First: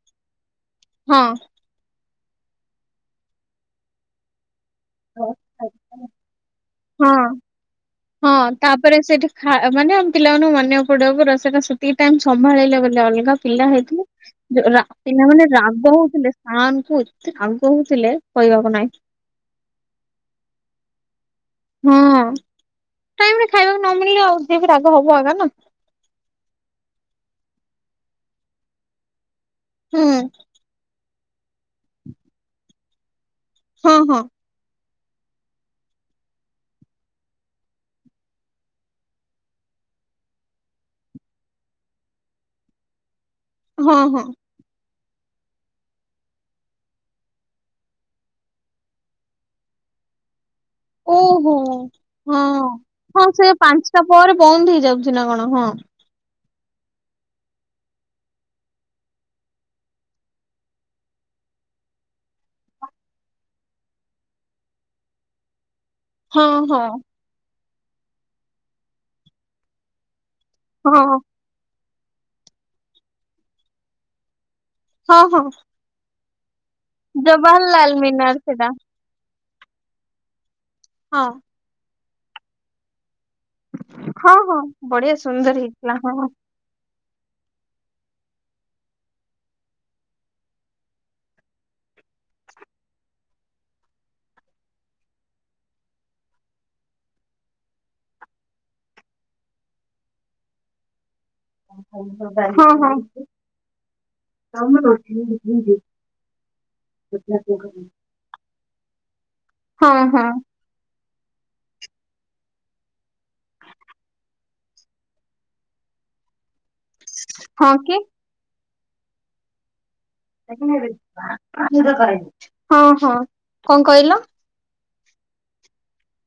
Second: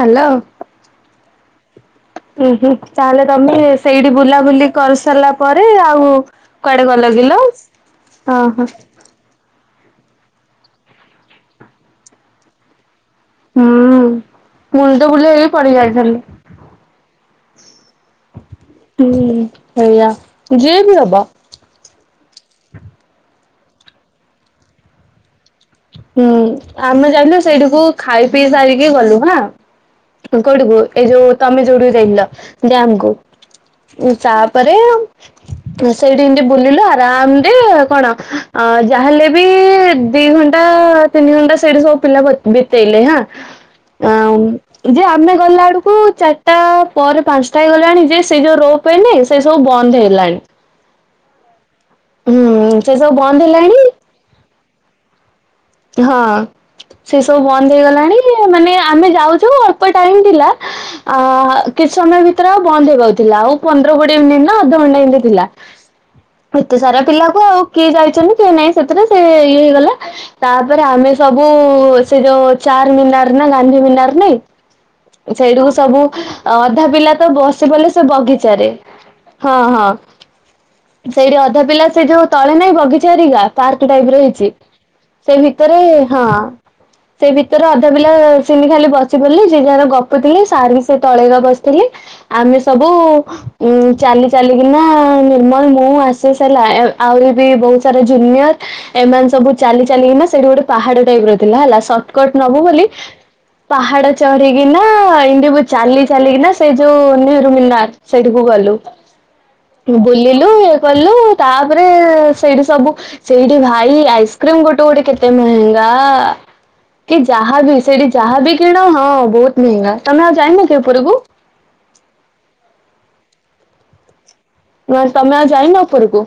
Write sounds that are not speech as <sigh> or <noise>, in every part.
Hello. ହଁ। ଉୁଁ ହୁଁ ତାହେଲେ ତମେ ସେଇଠି ବୁଲାବୁଲି କରିସାରିଲା ପରେ ଆଉ କୁଆଡେ ଗଲା ହଁ କିଲ ହଁ ଅହ। ତାପରେ ସେଠି ଖା ମାନେ ଆମ ପିଲାମାନଙ୍କୁ ମାନିବାକୁ ପଡିବ ପୁରା ସେଟା ସେତିକି ଟାଇମ୍ ସମ୍ଭାଳିଲେ ବୋଲି ଅଲଗା। ପିଲା ହୁଁ ହେଇଥିଲେ ମୁଣ୍ଡ ପିଲା ବୁଲେଇକି ମାନେ ପଡି ରାଗ ଯାଇଥିଲି। ହଉଥିଲେ। ଆଁକୁଚ୍ ଆଁ ଙ୍କୁ କହୁଥିଲେ କହିବାକୁ ନାଇଁ। ହୁଁ ସେଇଆ ଯିଏ ବି ହବ। ହଁ ଟାଇମ୍ ରେ ଖାଇବାକୁ ନ ମିଳିଲେ ଆଉ ଯିଏ ବି ରାଗ ହବ ଆଉ ଜାଣିନ୍‌। ହୁଁ ଆମେ ଜାଇଥିଲୁ ସେଇଠକୁ ଖାଇ ପିଇ ସାରିକି ଗଲୁ ହାଁ। ହୁଁ। କୋଉଟିକୁ ଏ ଯୋଉ ତମେ ଯୋଉଠି ଯାଇଥିଲ ଡ୍ୟାମ କୁ ହଁ ହଁ। ତାପରେ ଆଉ ସେଇଠି ଏମିତି ବୁଲିଲୁ ଆରାମରେ କଣ ଅ ଯାହାହେଲେ ବି ଦି ଘ ଟା ତିନି ଘଣ୍ଟା ସେଇଠି ସବୁ ପିଲା ବିତେଇଲେ ହାଁ। ହଁ ହଁ ଯେ ଆମେ ଗଲାଡକୁ ଚାରିଟା ପରେ ପାଞ୍ଚଟା ହେଇ ଗଲାଣି ଯେ ସେ ଯୋଉ ରୋ କହିଲି ସେଇ ସବୁ ବନ୍ଦ ହେଇଲାଣି। ଓହୋ ହଁ ହୁଁ ସେ ସବୁ ହଁ ବନ୍ଦ ସେ ହେଲାଣି ପାଞ୍ଚଟା ପରେ ବନ୍ଦ ହେଇଯାଉଛି ନା କଣ ହଁ। ହଁ। ସେ ସବୁ ବନ୍ଦ ହେଇଗଲାଣି ମାନେ ଆମେ ଯାଉଛୁ ଅଳ୍ପ ଟାଇମ ଥିଲା। ଆଁ କିଛି ସମୟ ଭିତରେ ଆଉ ବନ୍ଦ ହେବାକୁ ଥିଲା ଆଉ ପନ୍ଦର କୋଡିଏ ମିନି ନା ଅଧଘଣ୍ଟେ ଏମିତି ଥିଲା। ହଁ ଏତେ ହଁ। ସାରା ପିଲାକୁ ଆଉ କିଏ ଯାଇଛନ୍ତି କିଏ ନାଇଁ ସେଥିରେ ସେ ଇଏ ହେଇଗଲା। ତାପରେ ହଁ ଆମେ ସବୁ ସେ ଯୋଉ ଚାର ମିନାର ନା ଗାନ୍ଧୀ ମିନାର ନାଇଁ। ହଁ ହଁ ସେଇଠିକୁ ସବୁ ଅଧା ପିଲା ତ ବସି ପଲେ ଜବାହରଲାଲ ସେ ମିନାର ବଗିଚାରେ। ସେଟା ହଁ ହଁ ହଁ। ସେଇଠି ଅଧା ପିଲା ସେ ଯୋଉ ତଳେ ନାହିଁ ବଗିଚା ହରିକା। ପାର୍କ ଟାଇପ୍ ର ହଁ ହେଇଛି ହଁ ବଢିଆ ସେ ସୁନ୍ଦର ଭିତରେ ହେଇଥିଲା ହଁ। ସେ ଭିତରେ ଅଧା ପିଲା ସିମି ଖାଲି ବସି ପଡିଲି ସେ ଯାହାର ଗପୁ ଥିଲି ସାରେ ବି ସେ ତଳେର ବସିଥିଲି। ଆମେ ସବୁ ଚାଲି ଚାଲିକିନା ନିର୍ମଲ ମୁଁ ଆସି ସାରିଲା ଆହୁରି ବି ବହୁତ ସାରା ଜୁନିୟର ଏମାନେ ସବୁ ଚାଲି ଚାଲିକିନା ସେଇଠି ଗୋଟେ ପାହାଡ ଟାଇପ ର ଅ ଥିଲା ହେଲା ହଁ ସର୍ଟକଟ ହଁ। ନବୁ ହଁ ହଁ ବୋଲି ପାହାଡ ଚଢିକିନା ହଁ ଏମ୍ ତି ମୁ କି? ଚାଲି ଚାଲିକିନା ସେ ଯୋଉ ହଁ ନିରୁମିନାର। ସେଇଠିକୁ ଗଲୁ ହଁ। ବୁଲିଲୁ ଇଏ କଲୁ। ତାପରେ ସେଇଠି ସବୁ ସେଇଠି ଭାଇ ଆଇସ୍କ୍ରିମ ଗୋଟ ଗୋଟେ ଗୋଟେ କେତେ ମହେଙ୍ଗା କି ଯାହାବି ସେଠି ଯାହାବି କିଣ ହଁ ବହୁତ୍ ମେହେଙ୍ଗା ତମେ ଆଉ ଯା ହଁ ହଁ କଁ କଇଲ। <unintelligible> ତମେ ଆଉ ଯାଇନ ଉପରକୁ।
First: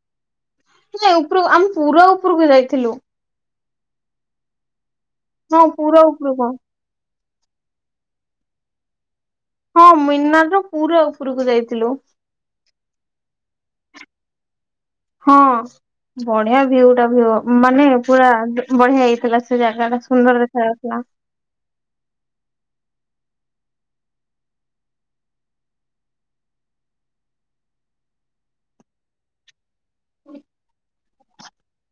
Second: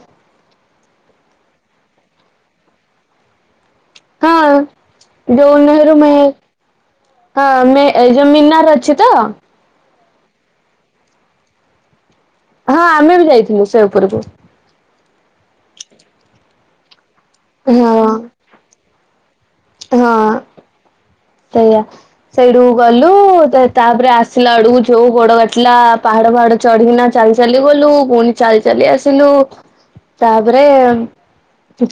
ସେ ଉପରକୁ ଆମେ ପୁର ଉପରକୁ ଯାଇଥିଲୁ। ହଁ ଯୋଉ ହଁ ପୁରା ନେହରୁମେ ଉପରକୁ। ହଁ ମେ ଏଇଯୋଉ ମିନାର ଅଛି ତ। ହଁ ମିନା ର ପୁରା ଉପୁରକୁ ଯାଇଥିଲୁ। ହଁ ଆମେ ବି ଯାଇଥିଲୁ ସେ ଉପୁରୁକୁ। ହଁ ବଢିଆ ଭିଉ ଟା ଭି ଉ ମାନେ ପୁରା ହଁ ବଢିଆ ହେଇଥିଲା ସେ ଯା ଯାଗା ହଁ। ସୁନ୍ଦର ଦେଖାଯାଉଥିଲା। ସେଇଆ। ସେଇଠୁକୁୁ ଗଲୁ ତାପରେ ଆସିଲା ବେଳକୁ ଯୋଉ ଗୋଡ କାଟିଲା ପାହାଡ ଫାହାଡ ଚଢିକିନା ଚାଲି ଚାଲି ଗଲୁ ପୁଣି ଚାଲି ଚାଲି ଆସିଲୁ। ତାପରେ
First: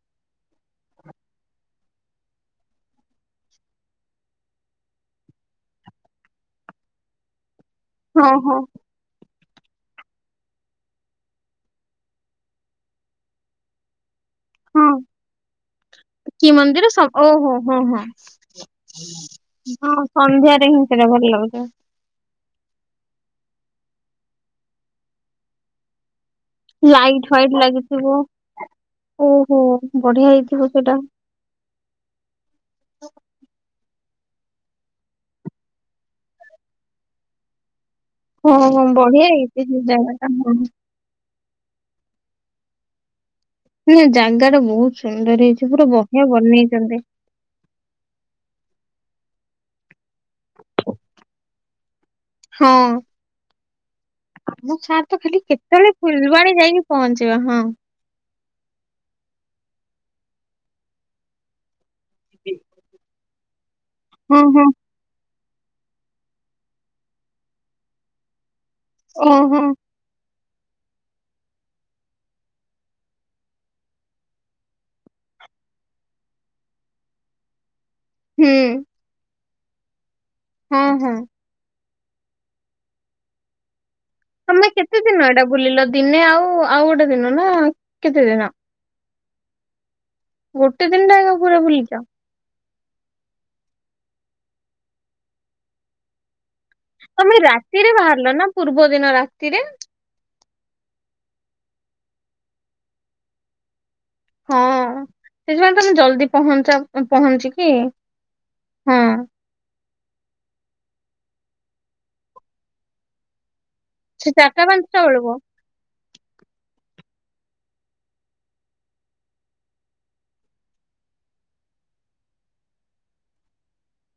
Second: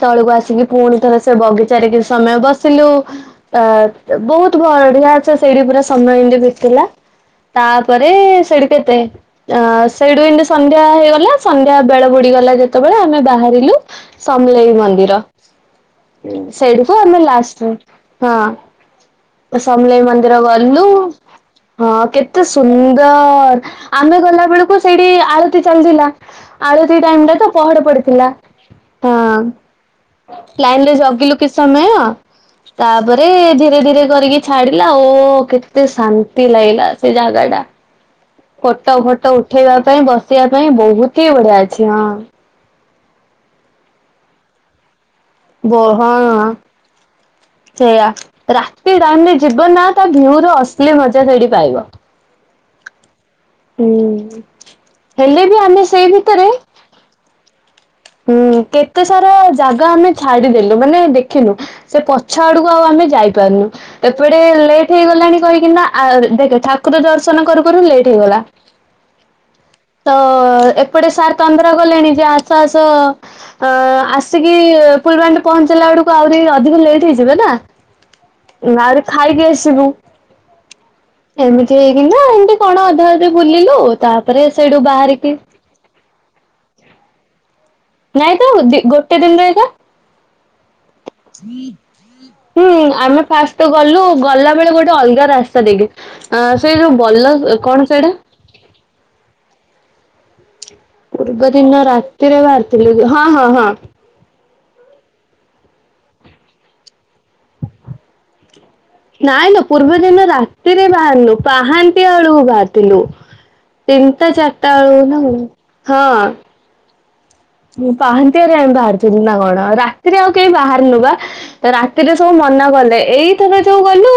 ତଳକୁ ଆସିକି ପୁଣିଥରେ ସେ ବଗିଚାରେ କିଛି ସମ ଥିଲୁ ଅ ବହୁତ ବଢିଆ ଅଛ ସେଇଠି ପୁରା ସମୟ ଏମିତି ବିତିଲା। ତାପରେ ହଁ ହଁ ସେଇଠୁ କେତେ ଅ ସେଇଠୁ ଏମତି ସନ୍ଧ୍ୟା ହେଇଗଲା ସନ୍ଧ୍ୟା ବେଳ ବୁଡିଗଲା ଯେତେବେଳେ ଆମେ ବାହାରିଲୁ। ସମଲେଇ ହଁ ମନ୍ଦିର ହୁଁ କି ମନ୍ଦିର ସେଇଠକୁ ଆମେ ଓହୋ ଲାଷ୍ ହଁ ହଁ ହଁ ହଁ ସମଲେଇ ମନ୍ଦିର ସନ୍ଧ୍ୟାରେ ହିଁ ଗଲୁ। ସେଟା ଭଲ ଲାଗୁଛି। ହଁ କେତେ ସୁନ୍ଦର ଆମେ ଗଲା ବେଳକୁ ସେଇଠି ଆଳତି ଚାଲିଥିଲା। ଆଳତୀ ଲାଇଟ୍ ଟାଇରେ ତ ଫାଇଟ୍ ପହଡ ଲାଗିଥିବ ପଡିଥିଲା ହଁ ଓହୋ ବଢିଆ ହେଇଥିବ ଲାଇନ ରେ ସେଇଟା ଜଗିଲୁ କି ସମୟ। ତାପରେ ଧୀରେ ଧୀରେ କରିକି ଛାଡିଲା ଓ କେତେ ଶାନ୍ତି ଲାଗିଲା ସେ ଜାଗା ଟା। ହଁ ହଁ ଫୋଟୋ ବଢିଆ ଫୋଟ ହେଇଛି ଉଠେଇବା ସେ ପାଇଁ ଜାଗା ଟା ବସିବା ହଁ ପାଇଁ ବହୁତ ହି ବଢିଆ ଅଛି ହଁ। ନା ଜାଗା ଟା ବହୁତ ସୁନ୍ଦର ହେଇଚି ପୁରା ବଢିଆ ବନେଇଚନ୍ତି। ସେଇୟା ରାତି ଡାଇନରେ ଯିବ ନା ତା ଭିଉ ର ଅଶ୍ଲି ମଜା ସେଠି ପାଇବ। ହଁ। ହୁଁ। ଆମ ଛାର୍ ତ ଖାଲି ହେଲେ ବି ଆମେ କେତେବେଳେ ସେଇ ଫୁଲବାଣୀ ଯାଇକି ପହଞ୍ଚିବା ହଁ। ହୁଁ କେତେ ସାରା ଜାଗା ଆମେ ଛାଡିଦେଲୁ ମାନେ ଦେଖିନୁ। ସେ ପଛ ଆଡକୁ ଆଉ ଆମେ ଯାଇପାରୁନୁ ହଁ ଏପଟେ ହଁ ଲେଟ୍ ଟେ ହେଇଗଲାଣି କହିକିନା ଦେଖ ଠାକୁର ଦର୍ଶନ କରୁ କରୁ ଲେଟ୍ ହେଇଗଲା। ଉଁ ହୁଁ। ତ ଏପଟେ ସାର୍ ତନ୍ଦ୍ରା ଗଲେଣି ଯେ ଆସ ଆସ। ଅ ଆସିକି ଫୁଲବାଣିରେ ପହଞ୍ଚିଲା ବେଳକୁ ଆହୁରି ଅଧିକ ଲେଟ୍ ହେଇଯିବ ନା। ହୁଁ ଆହୁରି ଖାଇକି ଆସିବୁ। ହୁଁ ହୁଁ। ଏମିତି ହେଇକିନା ଏମିତି କଣ ଅଧା ଅଧି ବୁଲିଲୁ ତା ତମେ କେତେ ଦିନ ଏଇଟା ବୁଲିଲ ଦିନେ ଆଉ ଆଉ ଗୋଟେ ଦିନ ନା। କେତେ ନାଇଁ ତ ଦିନ ଦି ଗୋଟେ ଦିନର ଏଇକା। ଗୋଟେ ଦିନ ଟା ଏକା ପୁରା ବୁଲିଛ ହୁଁ ଆମେ ଫାଷ୍ଟ ଗଲୁ ଗଲା ବେଳେ ଗୋଟେ ଅଲଗା ରାସ୍ତା ଦେଇକି। ଅ ସେଇ ଯୋଉ ତମେ ବଲ କଣ ରାତିରେ ସେଇଟା। ବାହାରିଲ ନା ପୂର୍ବ ଦିନ ରାତିରେ। ପୂର୍ବ ଦିନ ରାତିରେ ବାହାରିଥିଲୁ ହଁ ହଁ ହଁ। ହଁ ସେଥିପାଇଁ ତମେ ଜଲଦି ପହଞ୍ଚ ପହଞ୍ଚିକି ହଁ। ନାଇଁ ଲୋପୂର୍ବ ଦିନ ରାତିରେ ବାହାରିଲୁ ପାହାନ୍ତି ବେଳକୁ ବାହାରିଥିଲୁ। ତିନିଟା ସେ ଚାରିଟା ପାଞ୍ଚଟା ବେଳୁକୁ ନା ବେଳକୁ କଣ ହଁ। ମୁଁ ପାହାନ୍ତିଆରେ ଆମ ବାହାରୁଥିଲୁ ନା କଣ ଆଉ ରାତିରେ ଆଉ କେହି ବାହାରନୁ ବା। ରାତିରେ ସବୁ ମନା କଲେ ଏଇଥର ଯୋଉ ଗଲୁ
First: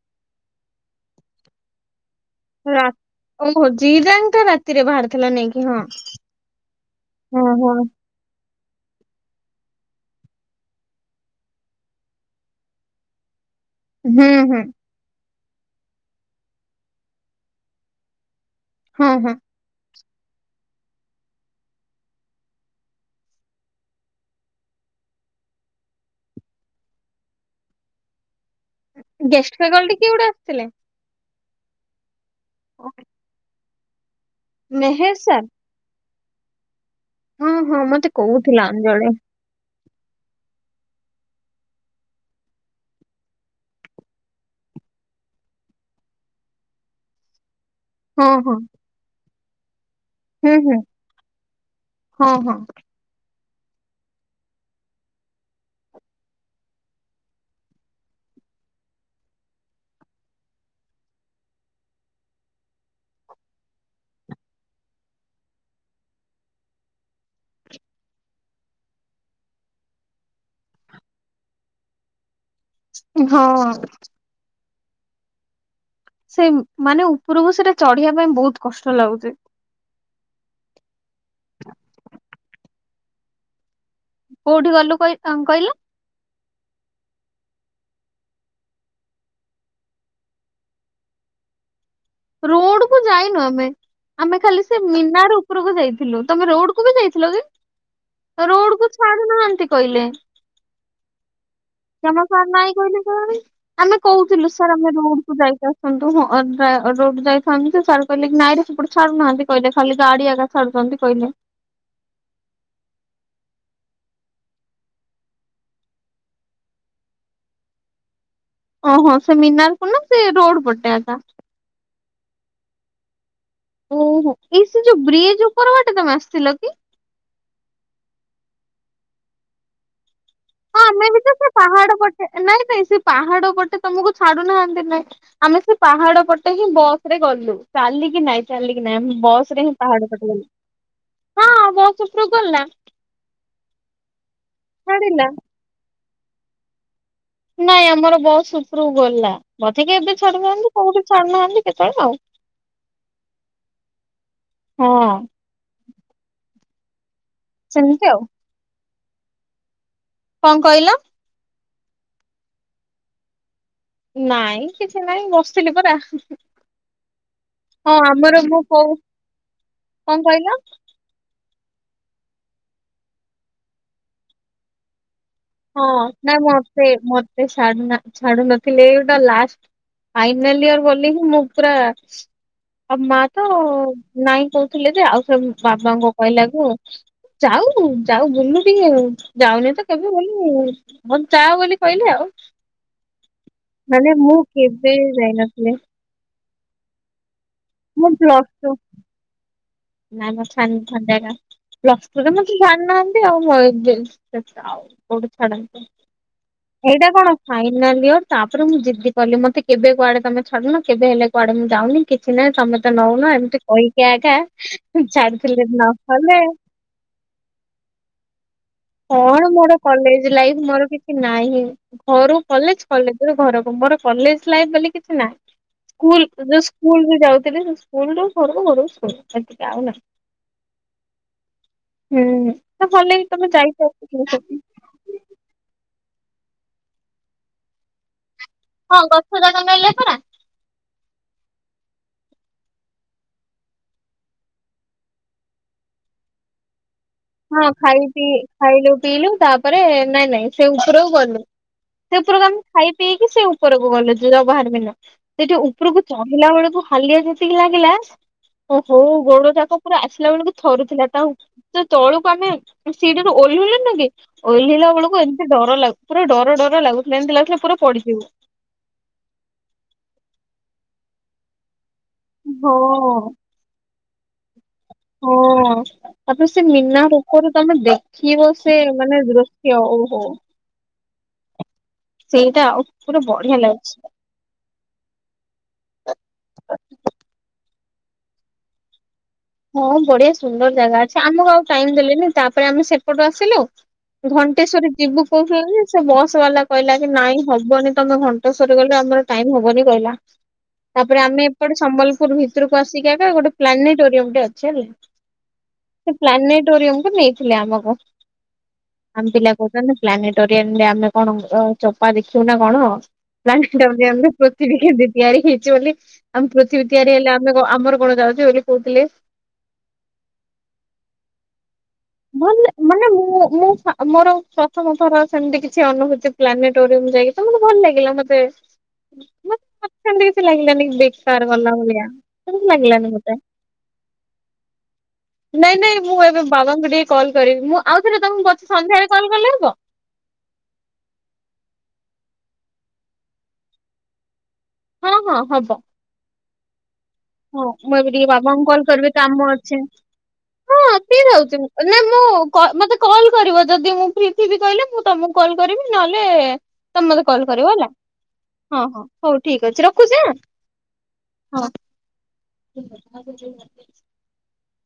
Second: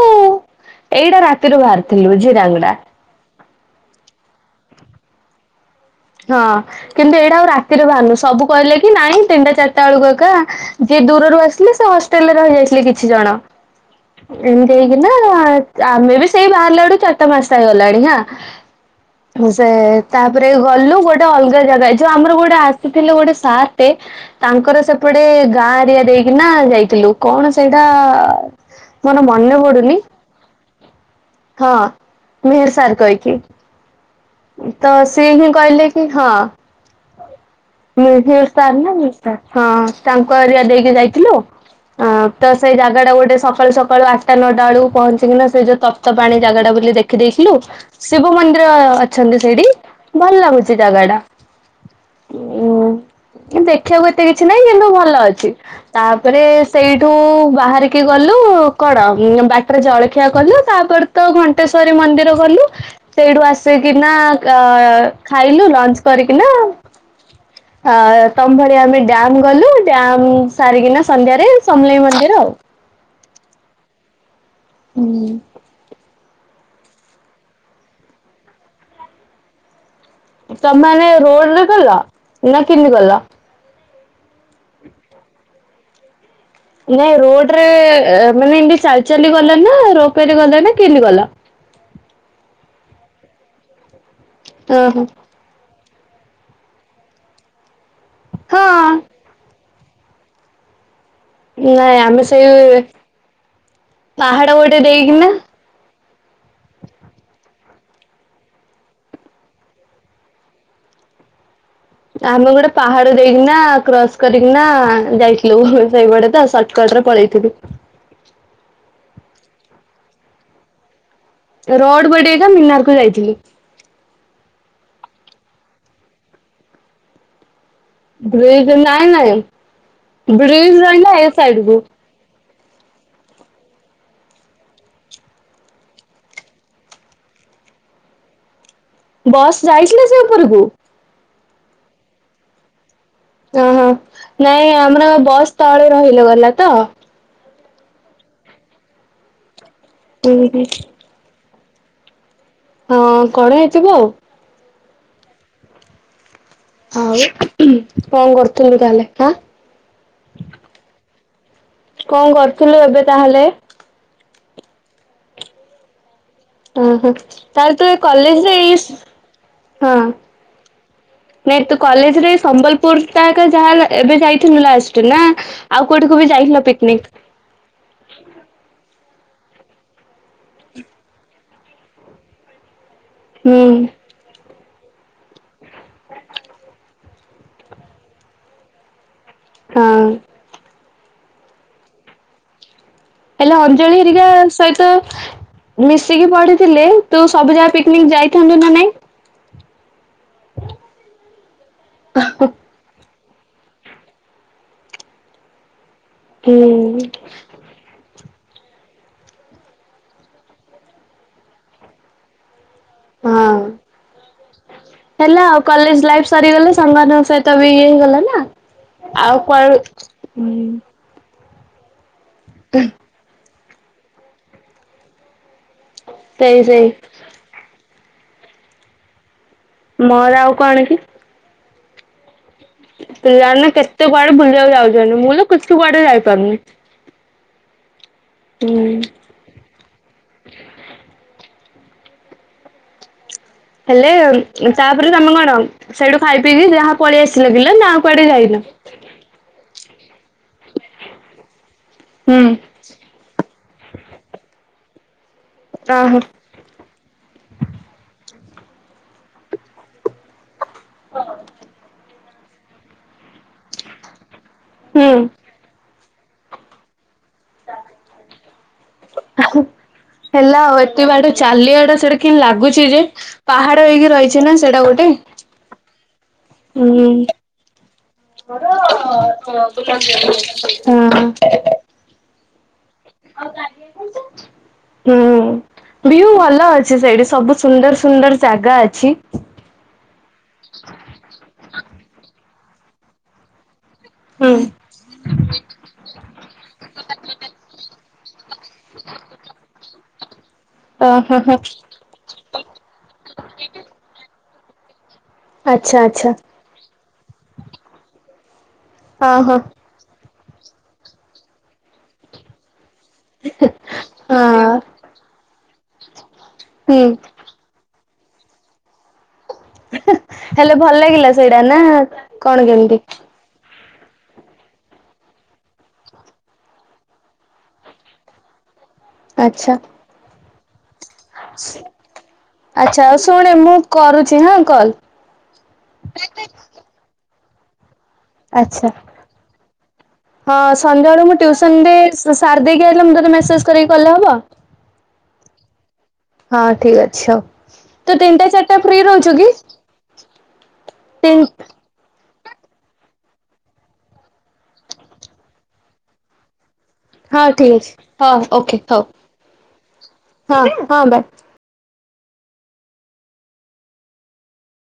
ଏଇଟା ରା ତିରୁ ବାହାରିଥିଲୁ ଝିରାଙ୍ଗିଡା। ରା ଓହୋ ଜିରାଙ୍ଗ ଟା ରାତିରେ ବାହାରିଥିଲା ନାଇଁକି ହଁ। ହଁ, କିନ୍ତୁ ଏଇଟା ହଁ ଆଉ ହଁ। ରାତିରେ ବାହାନୁ, ସବୁ କହିଲେ କି ନାଇଁ ତିନିଟା ଚାରିଟା ବେଳକୁ ଏକା। ଯିଏ ଦୂରରୁ ଆସିଲେ ସେ ହଷ୍ଟେଲରେ ରହିଯାଇଥିଲେ କିଛି ଜଣ, ହୁଁ ହୁଁ ଏମତି ହେଇ ନା ଆମେ ବି ସେଇ ବାହାରିଲା ବେଳୁ, ଚାରିଟା ପାଞ୍ଚଟା ହେଇଗଲାଣି ହାଁ। ହଁ ହଁ। ସେ ତାପରେ ଗଲୁ ଗୋଟେ ଅଲଗା ଜାଗା ଏ ଯୋଉ ଆମର ଗୋଟେ ଆସିଥିଲେ ଗୋଟେ ସାରଟେ ତାଙ୍କର ସେପଟେ ଗାଁ ଏରିଆ ଦେଇକି ନା ଯାଇଥିଲୁ, କଣ ସେଇଟା? ମୋର ମନେ ପଡୁନି। କୋଉଠୁ ଆସିଥିଲେ? ହଁ, ମିହିର ସାର କଏକି। ତ ମେହେର ସିଏ ହିଁ ସାର୍ କହିଲେ କି ହଁ ହଁ ହଁ ମତେ ନା କହୁଥିଲା ଅଞ୍ଜଳି <unintelligible> ହଁ, ତାଙ୍କ ଏରିଆ ଦେଇକି ଯାଇଥିଲୁ। ଅ ତ ସେଇ ଜାଗା ଟା ଗୋଟେ ସକାଳୁ ସକାଳୁ ଆଠଟା ନଅଟା ବେଳକୁ ପହଞ୍ଚିକିନା ସେ ଯୋଉ ତ ପ୍ତ ପାଣି ଜାଗା ଟା ବୋଲି ଦେଖିଦେଇଥିଲୁ, ହଁ ଶିବ ହଁ ମନ୍ଦିର ଅଛନ୍ତି ସେଇଠି। ଭଲ ହୁଁ ହୁଁ। ଲାଗୁଛି ଜାଗାଟା, ହଁ ହଁ ଉଁ ଉଁ ଦେଖିବାକୁ ଏତେ କିଛି ନାହିଁ, କିନ୍ତୁ ଭଲ ଅଛି। ତାପରେ ସେଇଠୁ ବାହାରିକି ଗଲୁ କଣ ବାଟରେ ଜଳଖିଆ କଲୁ? ତାପରେ- ତ ଘଣ୍ଟେଶ୍ଵରୀ ମନ୍ଦିର ଗଲୁ ସେଇଠୁ ଆସି କିନା ଖାଇଲୁ ଲଞ୍ଚ କରିକିନା ଅ ତମ ଭଳି ଆମେ ଡ୍ୟମ୍ ଗଲୁ, ଡ୍ୟାମ ସାରିକିନା ସନ୍ଧ୍ୟାରେ ସମଲେଇ ମନ୍ଦିର ଆଉ। ହଁ ଅ। ହୁଁ ସେ ମାନେ ଉପରକୁ ସେଇଟା ଚଢିବା ପାଇଁ ବହୁତ କଷ୍ଟ ଲାଗୁଛି। ତମାନେ ରୋଡରେ ଗଲା, ନା କେମିତି ଗଲ? କୋଉଠି ଗଲୁ କ କଣ କହିଲୁ? ନାଇଁ ରୋଡରେ ମାନେ ଏମତି ଚାଲି ଚାଲି ଗଲ ନା, ରୋପରେ ଗଲ, ନା କେମିତି ଗଲ? ରୋଡ କୁ ଯାଇନୁ ଆମେ, ଆମେ ଖାଲି ସେ ଓହୋ ମିନାରୁ ଉପରକୁ ଯାଇଥିଲୁ, ତମେ ରୋଡ କୁ ବି ଯାଇଥିଲ କି? ହଁ ରୋଡ କୁ ଛାଡୁନାହାନ୍ତି କହିଲେ। ନାଇଁ ଆମେ ଜମା ସେଇ ସାର୍ ନାଇଁ କହିଲେ ପୁଣି, ଆମେ ପାହାଡ କହୁଥିଲୁ ସାର୍ ଗୋଟେ ଆମେ ରୋଡ ଦେଇକିନା କୁ ଯାଇଥାନ୍ତୁ। <unintelligible> ରୋଡ ଯାଇଥାନ୍ତି। ସେ ସାର୍ କହିଲେ କି ନାଇଁରେ ସେପଟେ ଛାଡୁନାହାନ୍ତି କହିଲେ, ଖାଲି ଗାଡି ଆଗା ଛାଡୁଛନ୍ତି କହିଲେ। ଆମେ ଗୋଟେ ପାହାଡ ଦେଇକିନା, କ୍ରସ୍ କରିକିନା, ଯାଇଥିଲୁ ସେଇପଡେ ତ। ସଟରେ ପଳେଇଥିଲୁ। ଓହୋ, ସେ ମିନାର ପଟେ ନା, ସେ ରୋଡ ପଟେ ଏକା। ରୋଡ ବଢଡେଇକା ମିନାର କୁ ଯାଇଥିଲି। ଓହୋ, ଏଇ ସେ ଯୋଉ ବ୍ରିଜ ଉପର ବାଟେ ତମେ ଆସିଥିଲ କି? ବ୍ରିଜ ନାଇଁ ନାଇଁ, ହଁ ବ୍ରିଜ ଆମେ ରହିଲା ବି ତ ଏ ସେ ସାଇଡ କୁ। ପାହାଡ ପଟେ ନାଇଁ ନାଇଁ ସେ ପାହାଡ ପଟେ ତମକୁ ଛାଡୁ ନାହାନ୍ତି ନାଇଁ। ଆମେ ସେ ପାହାଡ ପଟେ ହିଁ ବସ ରେ ଗଲୁ, ଚାଲିକି ନାଇଁ। ଚାଲିକି ନାଇଁ, ବସ ବସ୍ ରେ ହିଁ ଯାଇଥିଲା ପାହାଡ ସେ ପଟ ଗଲି। ଉପରକୁ? ହଁ ବସ୍ ଉପରକୁ ଗଲା। ଓହୋ, ନାଇଁ ଆମର ଛାଡିଲା। ବସ୍ ତଳେ ରହିଲ ଗଲା ତ। ନାଇଁ ଆମର ବସ୍ ଉପ ଉପରକୁ ଗଲା। ବଧେଇକି ଏବେ ଉଁ ଛାଡୁ ହୁଁ ନାହାନ୍ତି, କୋଉଠି ଛାଡୁ ନାହାନ୍ତି କେତେବେଳେ ଆଉ? ହଁ, କଣ ହେଇଥିବ ଆଉ? ହଁ ଅ। ଆଉ, ସେମିତି ଆଉ କଣ କରୁଥିଲ ତାହେଲେ? ଆଁ କଣ କହିଲ? କଣ କରୁଥିଲୁ ଏବେ ତାହେଲେ? ନାଇଁ କିଛି ନାଇଁ, ବସିଥିଲି ପରା। ଓ ହୋ, ତାହାଲେ ତୁ ହଁ ଏ ଆମର କଲେଜରେ ମୁଁ କୋଉ ଏଇ କଣ କହିଲ ନାଇଁ ତୁ କଲେଜରେ ସମ୍ବଲପୁର ଟ ଯାହା ଏବେ ଯାଇଥିଲୁ ଲାଷ୍ଟ ନା ଆଉ କୋଉଠିକୁ ବି ଯାଇଥିଲ ପିକ୍ନିକ୍? ସେ ସ୍ୟାଡୁନା, ଛାଡୁ ନଥିଲେ ଏଟା ଲଷ୍ଟ ଫାଇନାଲ୍ ଇୟର ବୋଲି ହିଁ ମୁଁ ପୁରା ଆଉ ମା ତ ହୁଁ ନାଇଁ କହୁଥିଲେ ଯେ ଆଉ ସେ ବାବାଙ୍କ କହିଲାକୁ ଯାଉ, ଯାଉ ବୁଲୁ ଟିକେ ଯାଉନି ତ କେବେ ହଁ ମୁଁ ହଁ ଯାଉ ବୋଲି କହିଲେ ଆଉ। ହେଲେ ଅଞ୍ଜଳି ମାନେ ହେରିକା ମୁଁ ସହିତ କେବେ ଯାଇନଥିଲି ମିଶିକି ପଢିଥିଲେ ତୁ ସବୁ ଯାକ ପି ମୁଁ ପିକ୍ନିକ୍ ପ୍ଲସ ଯାଇଥାନ୍ତୁ ଟୁ ନା ନାହିଁ? ନାଇଁ ମତେ ଛାଡୁନି ଥଣ୍ଡା ଟା। ପ୍ଲସ୍ ଟୁ ରେ ମତେ ଛାଡି ନାହାଁନ୍ତି। <unintelligible> କୋଉଠି ଛାଡନ୍ତିନି। ହୁଁ ଏଇଟା କଣ? ଫାଇନାଲ୍ ଇୟର ତାପରେ ମୁଁ ଜିଦି କାଲି। ମତେ କେବେ କୁଆଡେ ତମେ ଛାଡୁନ, କେବେ ହେଲେ କୁଆଡେ ମୁଁ ଯାଉନି କିଛି ନାହିଁ ତମେ ତ ନଉନ। ହଁ ଏମିତି କହିକି ଆଗା ହେଲା ଆଉ। କଲେଜ୍ ଲାଇଫ୍ ସରିଗଲେ ସାଙ୍ଗ ମାନଙ୍କ ସହିତ ବି ଇଏ ହେଇଗଲା ନା। ଆଉ କଣ ମୋର କୁଆଡେ କଲେଜ୍ ଲାଇଫ୍ ହୁଁ ମୋର କିଛି ନାହିଁ। ଘରୁ କଲେଜ୍, କଲେଜ୍ ରୁ ଘରକୁ, ମୋର କଲେଜ୍ ଲାଇଫ୍ ବୋଲି କିଛି ନାହିଁ। ସ୍କୁଲ୍, ସେଇ ଯୋଉ ସେଇ ସ୍କୁଲ୍ ବି ଯାଉଥିଲି, ସେ ସ୍କୁଲ୍ ରୁ ଘରକୁ, ଘରୁ ସ୍କୁଲ୍। ଏତିକି ଆଉ ନାହିଁ। ମୋର ଆଉ କଣ କି ହୁଁ ଭଲ ତମେ ଯାଇ ତୁ କୁଆଡେ ବୁଲିବାକୁ ଯାଉଛନ୍ତି। ମୁଁ କିଛି କୁଆଡେ ଯାଇପାରୁନି। ହୁଁ ହଁ ଗଛ ଯାକ ନେଲେ ପରା? ହେଲେ, ତାପରେ ତମେ କଣ? ସେଇଠୁ ଖାଇ ପିଇକି ଯାହା ପଳେଇ ଆସିଲ ହଁ, କିଲ ନା ଆଉ ଖାଇି କୁଆଡେ ପିଇ ଯାଇନ? ଖାଇଲୁ ପିଇଲୁ ତାପରେ ନାଇଁ ନାଇଁ ସେ ଉପରକୁ ଗଲୁ। ସେ ହୁଁ। ଉପରକୁ ଆମେ ଖାଇ ପିଇକି ସେ ଉପରକୁ ଗଲୁ। ଜୁର ବାହାର ବିନା, ସେଠି ଉପରକୁ ଓହୋ ଚଢିଲା ବେଳକୁ ହାଲିଆ ଯେତିକି ଲାଗିଲା, ଓହୋ ଗୋଡ ଯାକ ପୁରା ଆସିଲା ବେଳକୁ ଥରୁଥିଲା ତା ବେଳକୁ ଆମେ ସିଡିରୁ ଓହ୍ଲେଇ ଲୁନିକି, ଓହ୍ଲେଇ ଲା ହୁଁ ବେଳକୁ ଏମିତି ଡର ଲାଗୁ ପୁରା ଡର ଡର ଲାଗୁଥିଲା। ଏମିତି ଲାଗୁ ଥିଲା ପୁରା ପଡିଯିବୁ। ହେଲା ଆଉ, ଏତେ ବାଟ ଚାଲିିବାଟା ସେଟା କିମ୍ ହଁ। ଲାଗୁଛି ଯେ, ପାହାଡ ହେଇକି ରହିଛି ନା ସେଇଟା ଗୋଟେ। ହଁ। ତାପରେ ସେ ମୀନା ହୁଁ ରୂପରେ ତମେ ଦେଖିବ ସେ ମାନେ ଦୃଶ୍ୟ ଓହୋ। ହାଁ। ସେଇଟା ଉପରୁ ବଢିଆ ଲାଗୁଛି। ହୁଁ ଭିଉ ଭଲ ଅଛି ସେଇଠି। ସବୁ ସୁନ୍ଦର ସୁନ୍ଦର ଜାଗା ଅଛି। ହଁ ବଢିଆ ସୁନ୍ଦର ଜାଗା ଅଛି। ଆମକୁ ଆଉ ଟାଇମ୍ ଦେଲେନି, ତାପରେ ଆମେ ସେପଟୁ ଆସିଲୁ। ହୁଁ ଘଣ୍ଟେଶ୍ଵରୀ ଯିବୁ କହୁଛନ୍ତି, ସେ ବସ୍ ବାଲା କହିଲା କି ନାଇଁ ହବନି ତମେ ଘଣ୍ଟେଶ୍ୱରୀ ଗଲେ ଆମର ଟାଇମ୍ ହବନି କହିଲା। ହ ତାପରେ ଆମେ ଏପଟେ ସମ୍ବଲପୁର ଭିତରକୁ ଆସିକି ଏବେ ଗୋଟେ ପ୍ଲାନେଟୋରିୟମ୍ ଟେ ଅଛି ହେଲା ଆଚ୍ଛା ସେ ଆଚ୍ଛା ପ୍ଲାନେଟୋରିୟମ୍ କୁ ନେଇଥିଲେ ଆମକୁ ହଁ ଆମ ପିଲା ହଁ କହୁଛନ୍ତି ପ୍ଲାନେଟୋରିୟମ୍ ରେ ଆମେ କଣ ଚୋପା ଦେଖିବୁ ନା କଣ? <unintelligible> ହଁ ପୃଥିବୀ କେମିତି ତିଆରି ହେଇଛି ବୋଲି, ଆମ ପୃଥିବୀ ହୁଁ ତିଆରି ହେଲା ଦେଖ ଆମର କଣ ଯାଉଚି ବୋଲି କହୁଥିଲେ। ହେଲେ ଭଲ ଲାଗିଲା ସେଇଟା ନା? କଣ ଭଲ କେମିତି ମାନେ ମୁଁ ମୁଁ ଆଉ ମୋର ପ୍ରଥମ ଥର ସେମିତି କିଛି ଅନୁଭୂତି ପ୍ଲାନେଟୋରିୟମ୍ ଯାଇକି ତ ମତେ ଭଲ ଲାଗିଲା ମତେ। ହ ଆଚ୍ଛା। ମତେ ସେମିତି କିଛି ଲାଗିଲାନି। ବେକାର ଗଲା ଭଳିଆ, ଆଚ୍ଛା ଲାଗିଲାନି ଆଉ ମତେ। ଶୁଣେ ମୁଁ କରୁଛି ହଁ କଲ୍ ନାଇଁ ନାଇଁ ମୁଁ ଏବେ ବାବାଙ୍କୁ ଟିକେ କଲ୍ କରିବି। ମୁଁ ଆଉ ଥରେ ତମକୁ ବ ଆଚ୍ଛା ସନ୍ଧ୍ୟ ବେଳେ କଲ୍ କଲେ ହବ? ହଁ ସନ୍ଧ୍ୟାଆଳୁ ମୁଁ ଟ୍ୟୁସନ୍ ରେ ସାରି ଦେଇକି ଆଇଲେ, ମୁ ତତେ ମେସେଜ୍ କରିକି କଲେ ହେବ? ହଁ ହଁ ହବ। ହଁ ଠିକ୍ ଅ ହଁ ମୁଁ ଏବେ ଟିକେ ବାବାଙ୍କୁ କଲ କରିବି ରହୁଛୁ କାମ କି ଅଚ୍ଛି ହଁ ତିନି ହଉଛି। ତିନ ନାଇ ମୁଁ କ ମତେ କଲ୍ କରିବ ଯଦି ମୁଁ ଫ୍ରି ଥିବି କହିଲେ ମୁଁ ତମକୁ କଲ୍ କରିବି ନହେଲେ ତମେ ମତେ କଲ୍ ହଁ କରିବ ଠିକ ହେଲା ଅଛି ହଁ ଓକେ ହଁ ହଁ ହଉ ଠିକ୍ ଅଛି ରଖୁଛି ହା ହଁ।